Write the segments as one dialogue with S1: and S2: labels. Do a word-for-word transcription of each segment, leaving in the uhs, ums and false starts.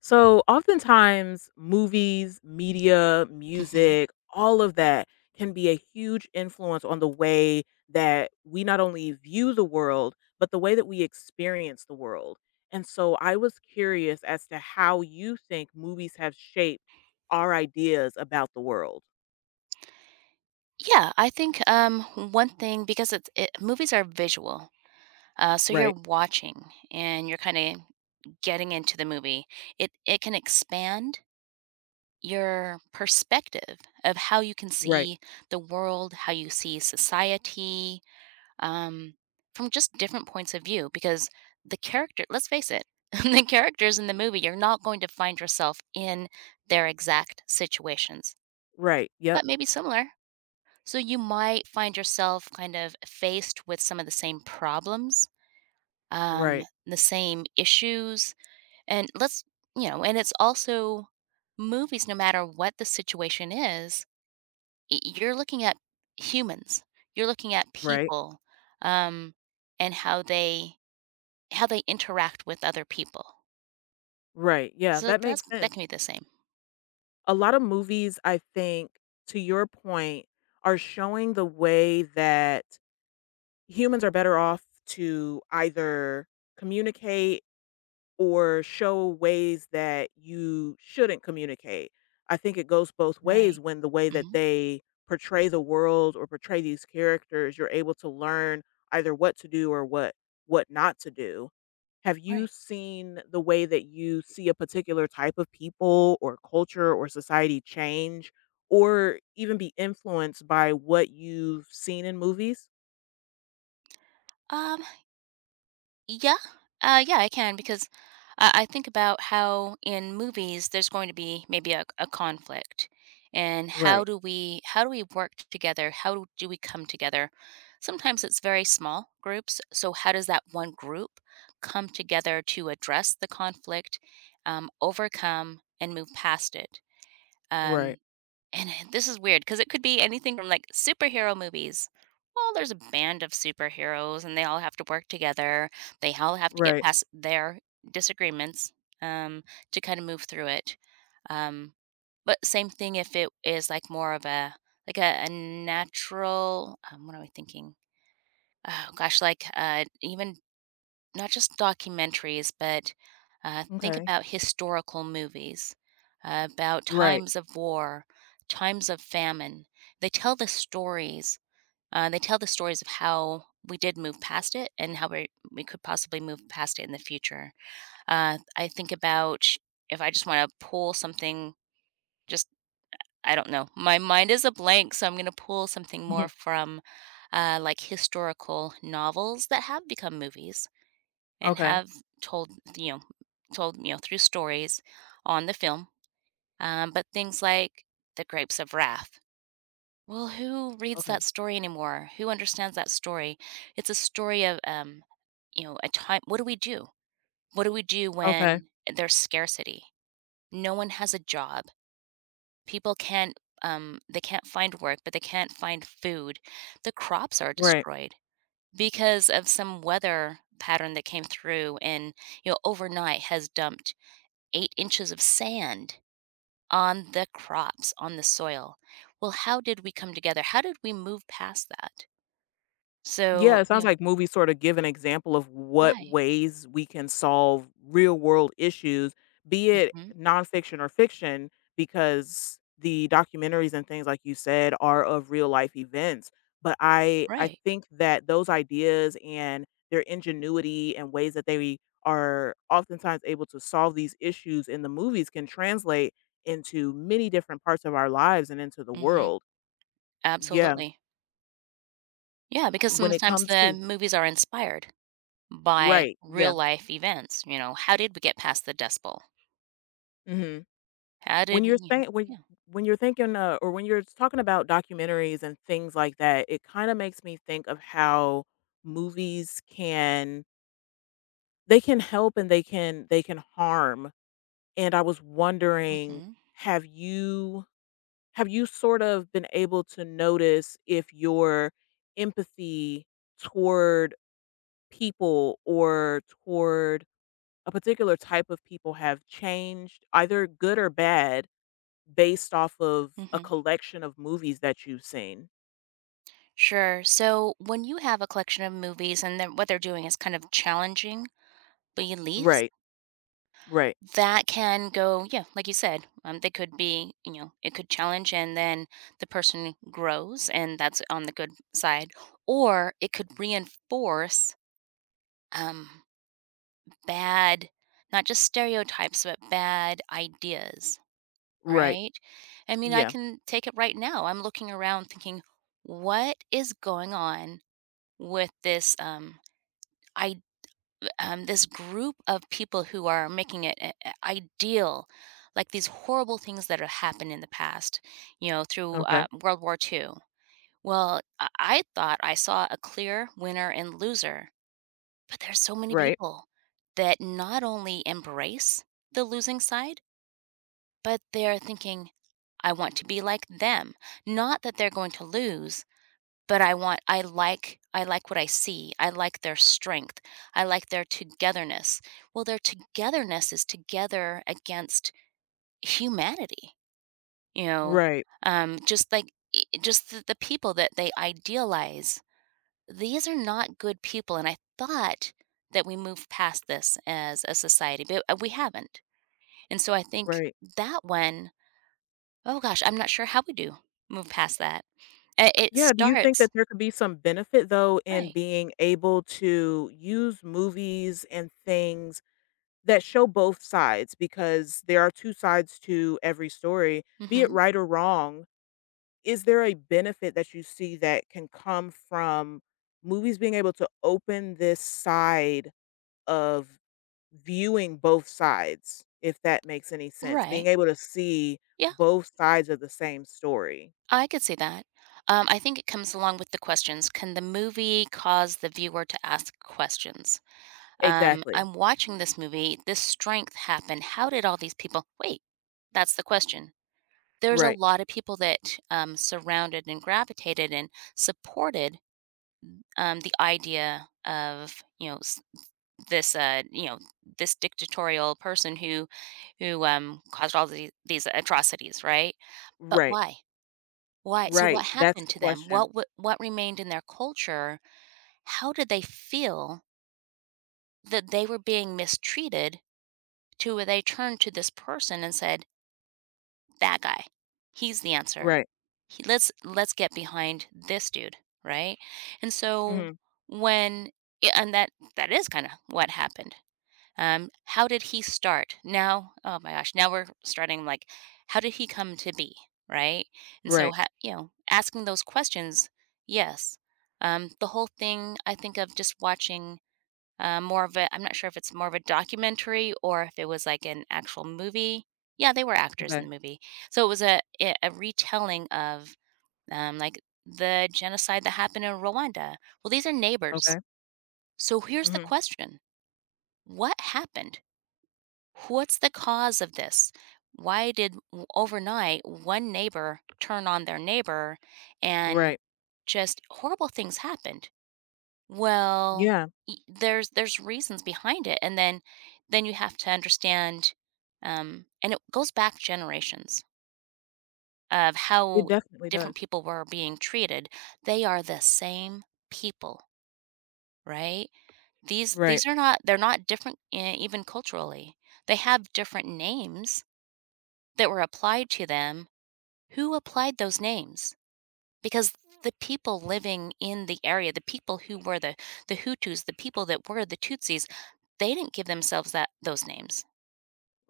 S1: So, oftentimes, movies, media,
S2: Mhm.
S1: music, all of that can be a huge influence on the way that we not only view the world, but the way that we experience the world. And so, I was curious as to how you think movies have shaped our ideas about the world.
S2: Yeah, I think, um, one thing because it's it movies are visual, uh, so you're
S1: Right,
S2: watching and you're kinda getting into the movie. It it can expand your perspective of how you can
S1: right,
S2: see the world, how you see society, um, from just different points of view because the character, let's face it, the characters in the movie, you're not going to find yourself in their exact situations,
S1: right. Yep,
S2: but maybe similar. So you might find yourself kind of faced with some of the same problems, um,
S1: right,
S2: the same issues. And let's, you know, and it's also movies, no matter what the situation is, y- you're looking at humans, you're looking at
S1: right,
S2: people, um, and how they how they interact with other people.
S1: right. Yeah,
S2: So
S1: that
S2: that's
S1: makes
S2: that
S1: sense.
S2: can be the same.
S1: A lot of movies, I think, to your point, are showing the way that humans are better off to either communicate or show ways that you shouldn't communicate. I think it goes both ways
S2: Right.
S1: when the way that
S2: Hmm.
S1: they portray the world or portray these characters, you're able to learn either what to do or what what not to do. Have you
S2: Right.
S1: seen the way that you see a particular type of people or culture or society change or even be influenced by what you've seen in movies?
S2: Um, yeah, uh, yeah, I can, because I, I think about how in movies there's going to be maybe a, a conflict, and how
S1: Right,
S2: do we how do we work together? How do do we come together? Sometimes it's very small groups. So how does that one group come together to address the conflict, um, overcome, and move past it? Um,
S1: right,
S2: and it this is weird because it could be anything from, like, superhero movies. Well, there's a band of superheroes, and they all have to work together. They all have to get
S1: right.
S2: past their disagreements, um, to kinda move through it. Um, but same thing if it is, like, more of a like, a a natural, um, what am I thinking? Oh gosh, like, uh, even not just documentaries, but uh, think
S1: Okay.
S2: about historical movies, uh, about
S1: Right.
S2: times of war, times of famine. They tell the stories. Uh, they tell the stories of how we did move past it and how we, we could possibly move past it in the future. Uh, I think about, if I just want to pull something, just I don't know. My mind is a blank, so I'm going to pull something more from uh, like historical novels that have become movies and
S1: Okay.
S2: have told, you know told you know through stories on the film. Um, but things like The Grapes of Wrath. Well, who reads that
S1: Okay.
S2: story anymore? Who understands that story? It's a story of, um, you know, a time. What do we do what do we do
S1: Okay.
S2: when there's scarcity? No one has a job. People can't, um, they can't find work, but they can't find food. The crops are
S1: Right.
S2: destroyed because of some weather pattern that came through, and, you know, overnight has dumped eight inches of sand on the crops, on the soil. Well, how did we come together? How did we move past that?
S1: Yeah,
S2: So,
S1: it
S2: you
S1: sounds
S2: know.
S1: like movies sort of give an example of what
S2: Right.
S1: ways we can solve real world issues, be it
S2: Hmm.
S1: nonfiction or fiction, because the documentaries and things like you said are of real life events. But I I
S2: Right.
S1: think that those ideas and their ingenuity and ways that they are oftentimes able to solve these issues in the movies can translate into many different parts of our lives and into the
S2: Hmm.
S1: world. Yeah.
S2: Absolutely. Yeah, because
S1: When it
S2: sometimes
S1: comes
S2: the
S1: to
S2: movies are inspired by
S1: right.
S2: real
S1: Yeah.
S2: life events. You know, how did we get past the Dust Bowl?
S1: Mhm.
S2: How
S1: When
S2: did,
S1: you're
S2: you know,
S1: saying
S2: yeah.
S1: when when you're thinking, uh, or when you're talking about documentaries and things like that, it kinda makes me think of how movies can they can help and they can they can harm, and I was wondering,
S2: Hmm.
S1: have you have you sort of been able to notice if your empathy toward people or toward a particular type of people have changed, either good or bad, based off of a
S2: Hmm.
S1: collection of movies that you've seen.
S2: Sure. So when you have a collection of movies and then what they're doing is kind of challenging beliefs,
S1: Right, right,
S2: that can go, yeah, like you said, um, they could be, you know, it could challenge, and then the person grows and that's on the good side, or it could reinforce, um, bad, not just stereotypes, but bad ideas,
S1: right.
S2: right? I mean, I
S1: Yeah,
S2: can take it right now. I'm looking around thinking, "What is going on with this, um, um, this group of people who are making it a- a- ideal, like these horrible things that have happened in the past, you know, through, uh,
S1: okay.
S2: World War two. Well, I I thought I saw a clear winner and loser, but there's so many
S1: Right,
S2: people that not only embrace the losing side, but they're thinking, I want to be like them. Not that they're going to lose, but I want I like, I like what I see. I like their strength. I like their togetherness. Well, their togetherness is together against humanity, you know,
S1: right,
S2: um, just like, i- just the, the people that they idealize. These are not good people, and I thought that we moved past this as a society, but uh, we haven't. And so I think
S1: right.
S2: that one, oh gosh, I'm not sure how we do move past that. Uh, It
S1: Yeah, do you think
S2: starts.
S1: that there could be some benefit, though, in
S2: Right.
S1: being able to use movies and things that show both sides? Because there are two sides to every story, be it
S2: Hmm.
S1: right or wrong. Is there a benefit that you see that can come from movies being able to open this side of viewing both sides, if that makes any sense, being
S2: Right,
S1: able to see
S2: yeah.
S1: both sides of the same story.
S2: I could see that. Um, I think it comes along with the questions. Can the movie cause the viewer to ask questions? Um,
S1: Exactly.
S2: I'm watching this movie. This strength happened. How did all these people? Wait, that's the question. There's a
S1: Right.
S2: lot of people that, um, surrounded and gravitated and supported, um, the idea of, you know, s- this, uh, you know, this dictatorial person who, who um, caused all the, these atrocities, right? But
S1: Right.
S2: why? Why so what
S1: Right. That's
S2: happened
S1: the
S2: to them?
S1: question.
S2: What wa what remained in their culture? How did they feel that they were being mistreated to where they turned to this person and said, "That guy. He's the answer.
S1: Right.
S2: He let's let's get behind this dude," right? And so
S1: Mhm.
S2: when, yeah, and that that is kinda what happened. Um, how did he start? Now, oh my gosh, now we're starting, like, how did he come to be, right? And so,
S1: Right.
S2: ha- you know, asking those questions, yes. Um, the whole thing, I think of just watching, uh, more of a, I'm not sure if it's more of a documentary or if it was like an actual movie. Yeah, they were actors in
S1: Okay.
S2: the movie. So it was a, a a retelling of, um, like the genocide that happened in Rwanda. Well, these are neighbors.
S1: Okay.
S2: So here's the
S1: Mhm.
S2: question. What happened? What's the cause of this? Why did w overnight, one neighbor turn on their neighbor, and
S1: Right.
S2: just horrible things happened? Well,
S1: Yeah,
S2: y there's there's reasons behind it, and then then you have to understand, um and it goes back generations of
S1: it
S2: how
S1: definitely
S2: different
S1: does.
S2: people were being treated. They are the same people, right? These
S1: Right.
S2: these are not, they're not different, e even culturally. They have different names that were applied to them. Who applied those names? Because the people living in the area, the people who were the the Hutus, the people that were the Tutsis, they didn't give themselves that those names.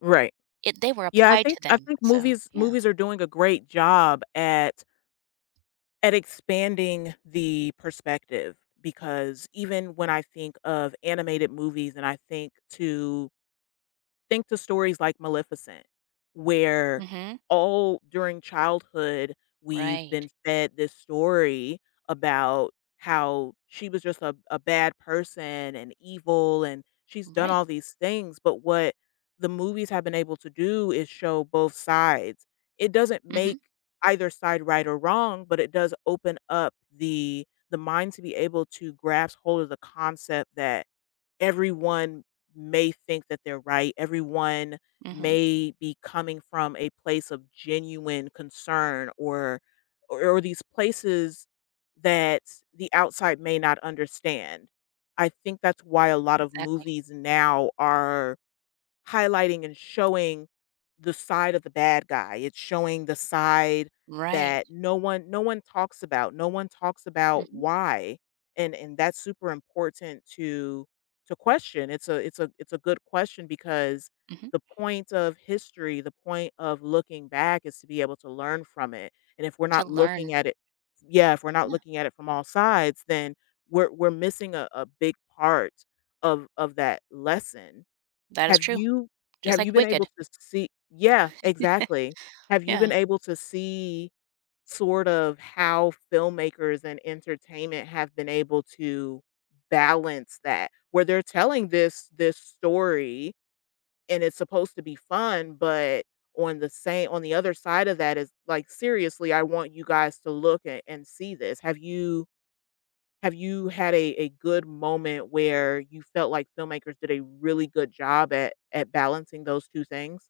S1: Right.
S2: It They were
S1: Yeah, I
S2: applied to
S1: think I
S2: them.
S1: think
S2: So,
S1: movies
S2: yeah.
S1: movies are doing a great job at at expanding the perspective because even when I think of animated movies and I think to think to stories like Maleficent, where
S2: Mhm.
S1: all during childhood, we've
S2: Right.
S1: been fed this story about how she was just a, a bad person and evil, and she's done
S2: Right.
S1: all these things. But what the movies have been able to do is show both sides. It doesn't make
S2: Mhm.
S1: either side right or wrong, but it does open up the the mind to be able to grasp hold of the concept that everyone may think that they're right. Everyone
S2: Mhm.
S1: may be coming from a place of genuine concern or or, or these places that the outside may not understand. I think that's why a lot of
S2: Exactly.
S1: movies now are highlighting and showing the side of the bad guy. It's showing the side
S2: Right.
S1: that no one no one talks about. No one talks about
S2: Mhm.
S1: why. And and that's super important to to question. It's a it's a it's a good question because
S2: Mhm.
S1: the point of history, the point of looking back is to be able to learn from it. And if we're
S2: To
S1: not looking
S2: learn.
S1: at it yeah, if we're not
S2: Yeah.
S1: looking at it from all sides, then we're we're missing a, a big part of of that lesson
S2: That is
S1: have
S2: true.
S1: you
S2: Just
S1: have
S2: like
S1: you been able
S2: Wicked.
S1: to see yeah, exactly. Have you
S2: Yeah.
S1: been able to see sort of how filmmakers and entertainment have been able to balance that? Where they're telling this this story and it's supposed to be fun, but on the same on the other side of that is like, "Seriously, I want you guys to look and and see this." Have you have you had a a good moment where you felt like filmmakers did a really good job at at balancing those two things?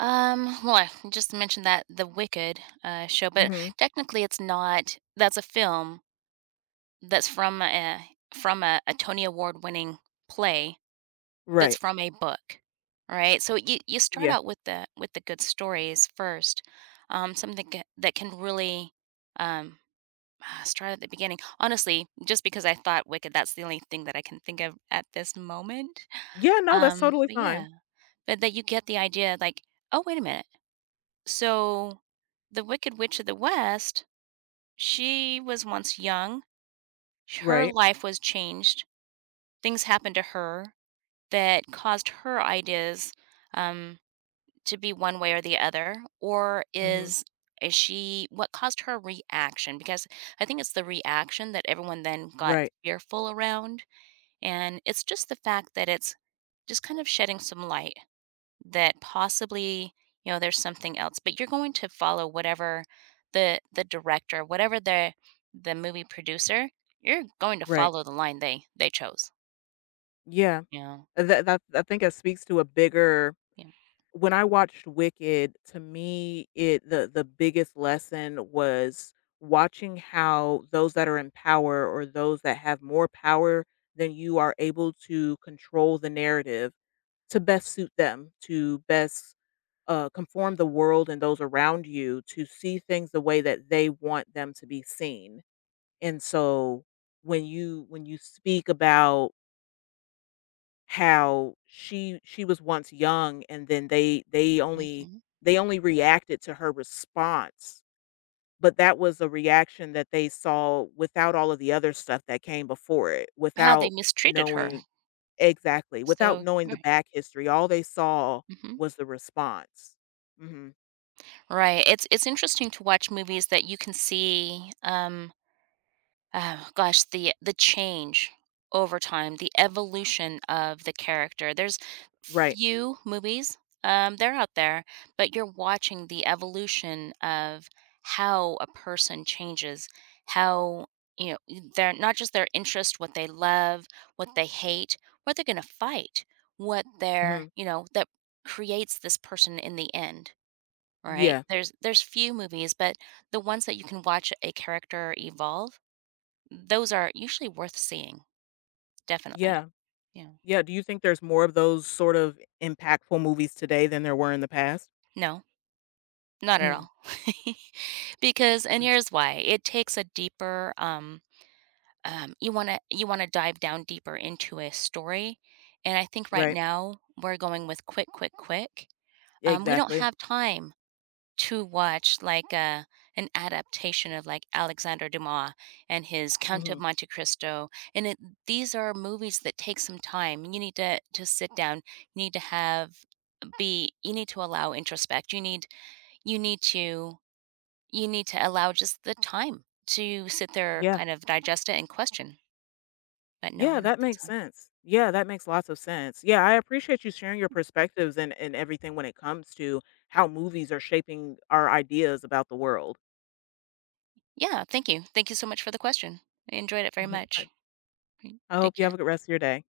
S2: Um, well, I just mentioned that the Wicked, uh, show, but
S1: Mhm.
S2: technically it's not, that's a film. That's from a from a a Tony Award winning play, that's
S1: Right.
S2: from a book, right? So you you start
S1: Yeah.
S2: out with the, with the good stories first, um, something ca that can really, um, ah, start at the beginning. Honestly, just because I thought Wicked, that's the only thing that I can think of at this moment,
S1: Yeah, no, that's
S2: um,
S1: totally
S2: but yeah,
S1: fine.
S2: but that you get the idea, like, "Oh, wait a minute, so the Wicked Witch of the West, she was once young, her
S1: Right.
S2: life was changed, things happened to her that caused her ideas, um, to be one way or the other. Or
S1: Mhm.
S2: is is she, what caused her reaction? Because I think it's the reaction that everyone then got
S1: Right.
S2: fearful around. And it's just the fact that it's just kind of shedding some light that possibly, you know, there's something else, but you're going to follow whatever the the director, whatever the the movie producer, you're going to
S1: Right.
S2: follow the line they they chose,
S1: Yeah.
S2: you know.
S1: Uh, That that I think it speaks to a bigger when I watched Wicked, to me, it the the biggest lesson was watching how those that are in power or those that have more power than you are able to control the narrative to best suit them, to best uh, conform the world and those around you to see things the way that they want them to be seen. And so when you when you speak about how she she was once young and then they they only
S2: Mhm.
S1: they only reacted to her response but that was a reaction that they saw without all of the other stuff that came before it
S2: How they
S1: without
S2: mistreated her.
S1: knowing exactly, without
S2: So
S1: knowing the
S2: right.
S1: back history, all they saw
S2: Mhm.
S1: was the response. Mhm.
S2: Right, it's it's interesting to watch movies that you can see, um oh gosh, the the change over time, the evolution of the character. There's
S1: Right.
S2: few movies, um, they're out there, but you're watching the evolution of how a person changes, how, you know, y- they're not just their interest, what they love, what they hate, what they're going to fight, what they're,
S1: Mhm.
S2: you know, that creates this person in the end. Right?
S1: Yeah.
S2: There's there's few movies, but the ones that you can watch a character evolve, those are usually worth seeing, definitely,
S1: Yeah.
S2: yeah.
S1: Yeah, do you think there's more of those sort of impactful movies today than there were in the past?
S2: No, not at
S1: Mm.
S2: all. Because, and
S1: Mm.
S2: here's why, it takes a deeper, um, um you wanna, you wanna dive down deeper into a story, and I think right
S1: Right.
S2: now we're going with quick, quick, quick. Um, we don't
S1: Exactly.
S2: have time to watch, like, a an adaptation of, like, Alexandre Dumas and his Count of
S1: Mhm.
S2: Monte Cristo, and it these are movies that take some time. You need to to sit down, you need to have be you need to allow introspect. You need you need to you need to allow just the time to sit there,
S1: Yeah.
S2: kind of digest it and question. But no, I
S1: Yeah,
S2: don't
S1: that
S2: think
S1: makes
S2: so.
S1: sense. Yeah, that makes lots of sense. Yeah, I appreciate you sharing your perspectives and and everything when it comes to how movies are shaping our ideas about the world.
S2: Yeah, thank you. Thank you so much for the question. I enjoyed it very
S1: Mhm, I
S2: much.
S1: I
S2: Take
S1: hope you have
S2: care.
S1: a good rest of your day.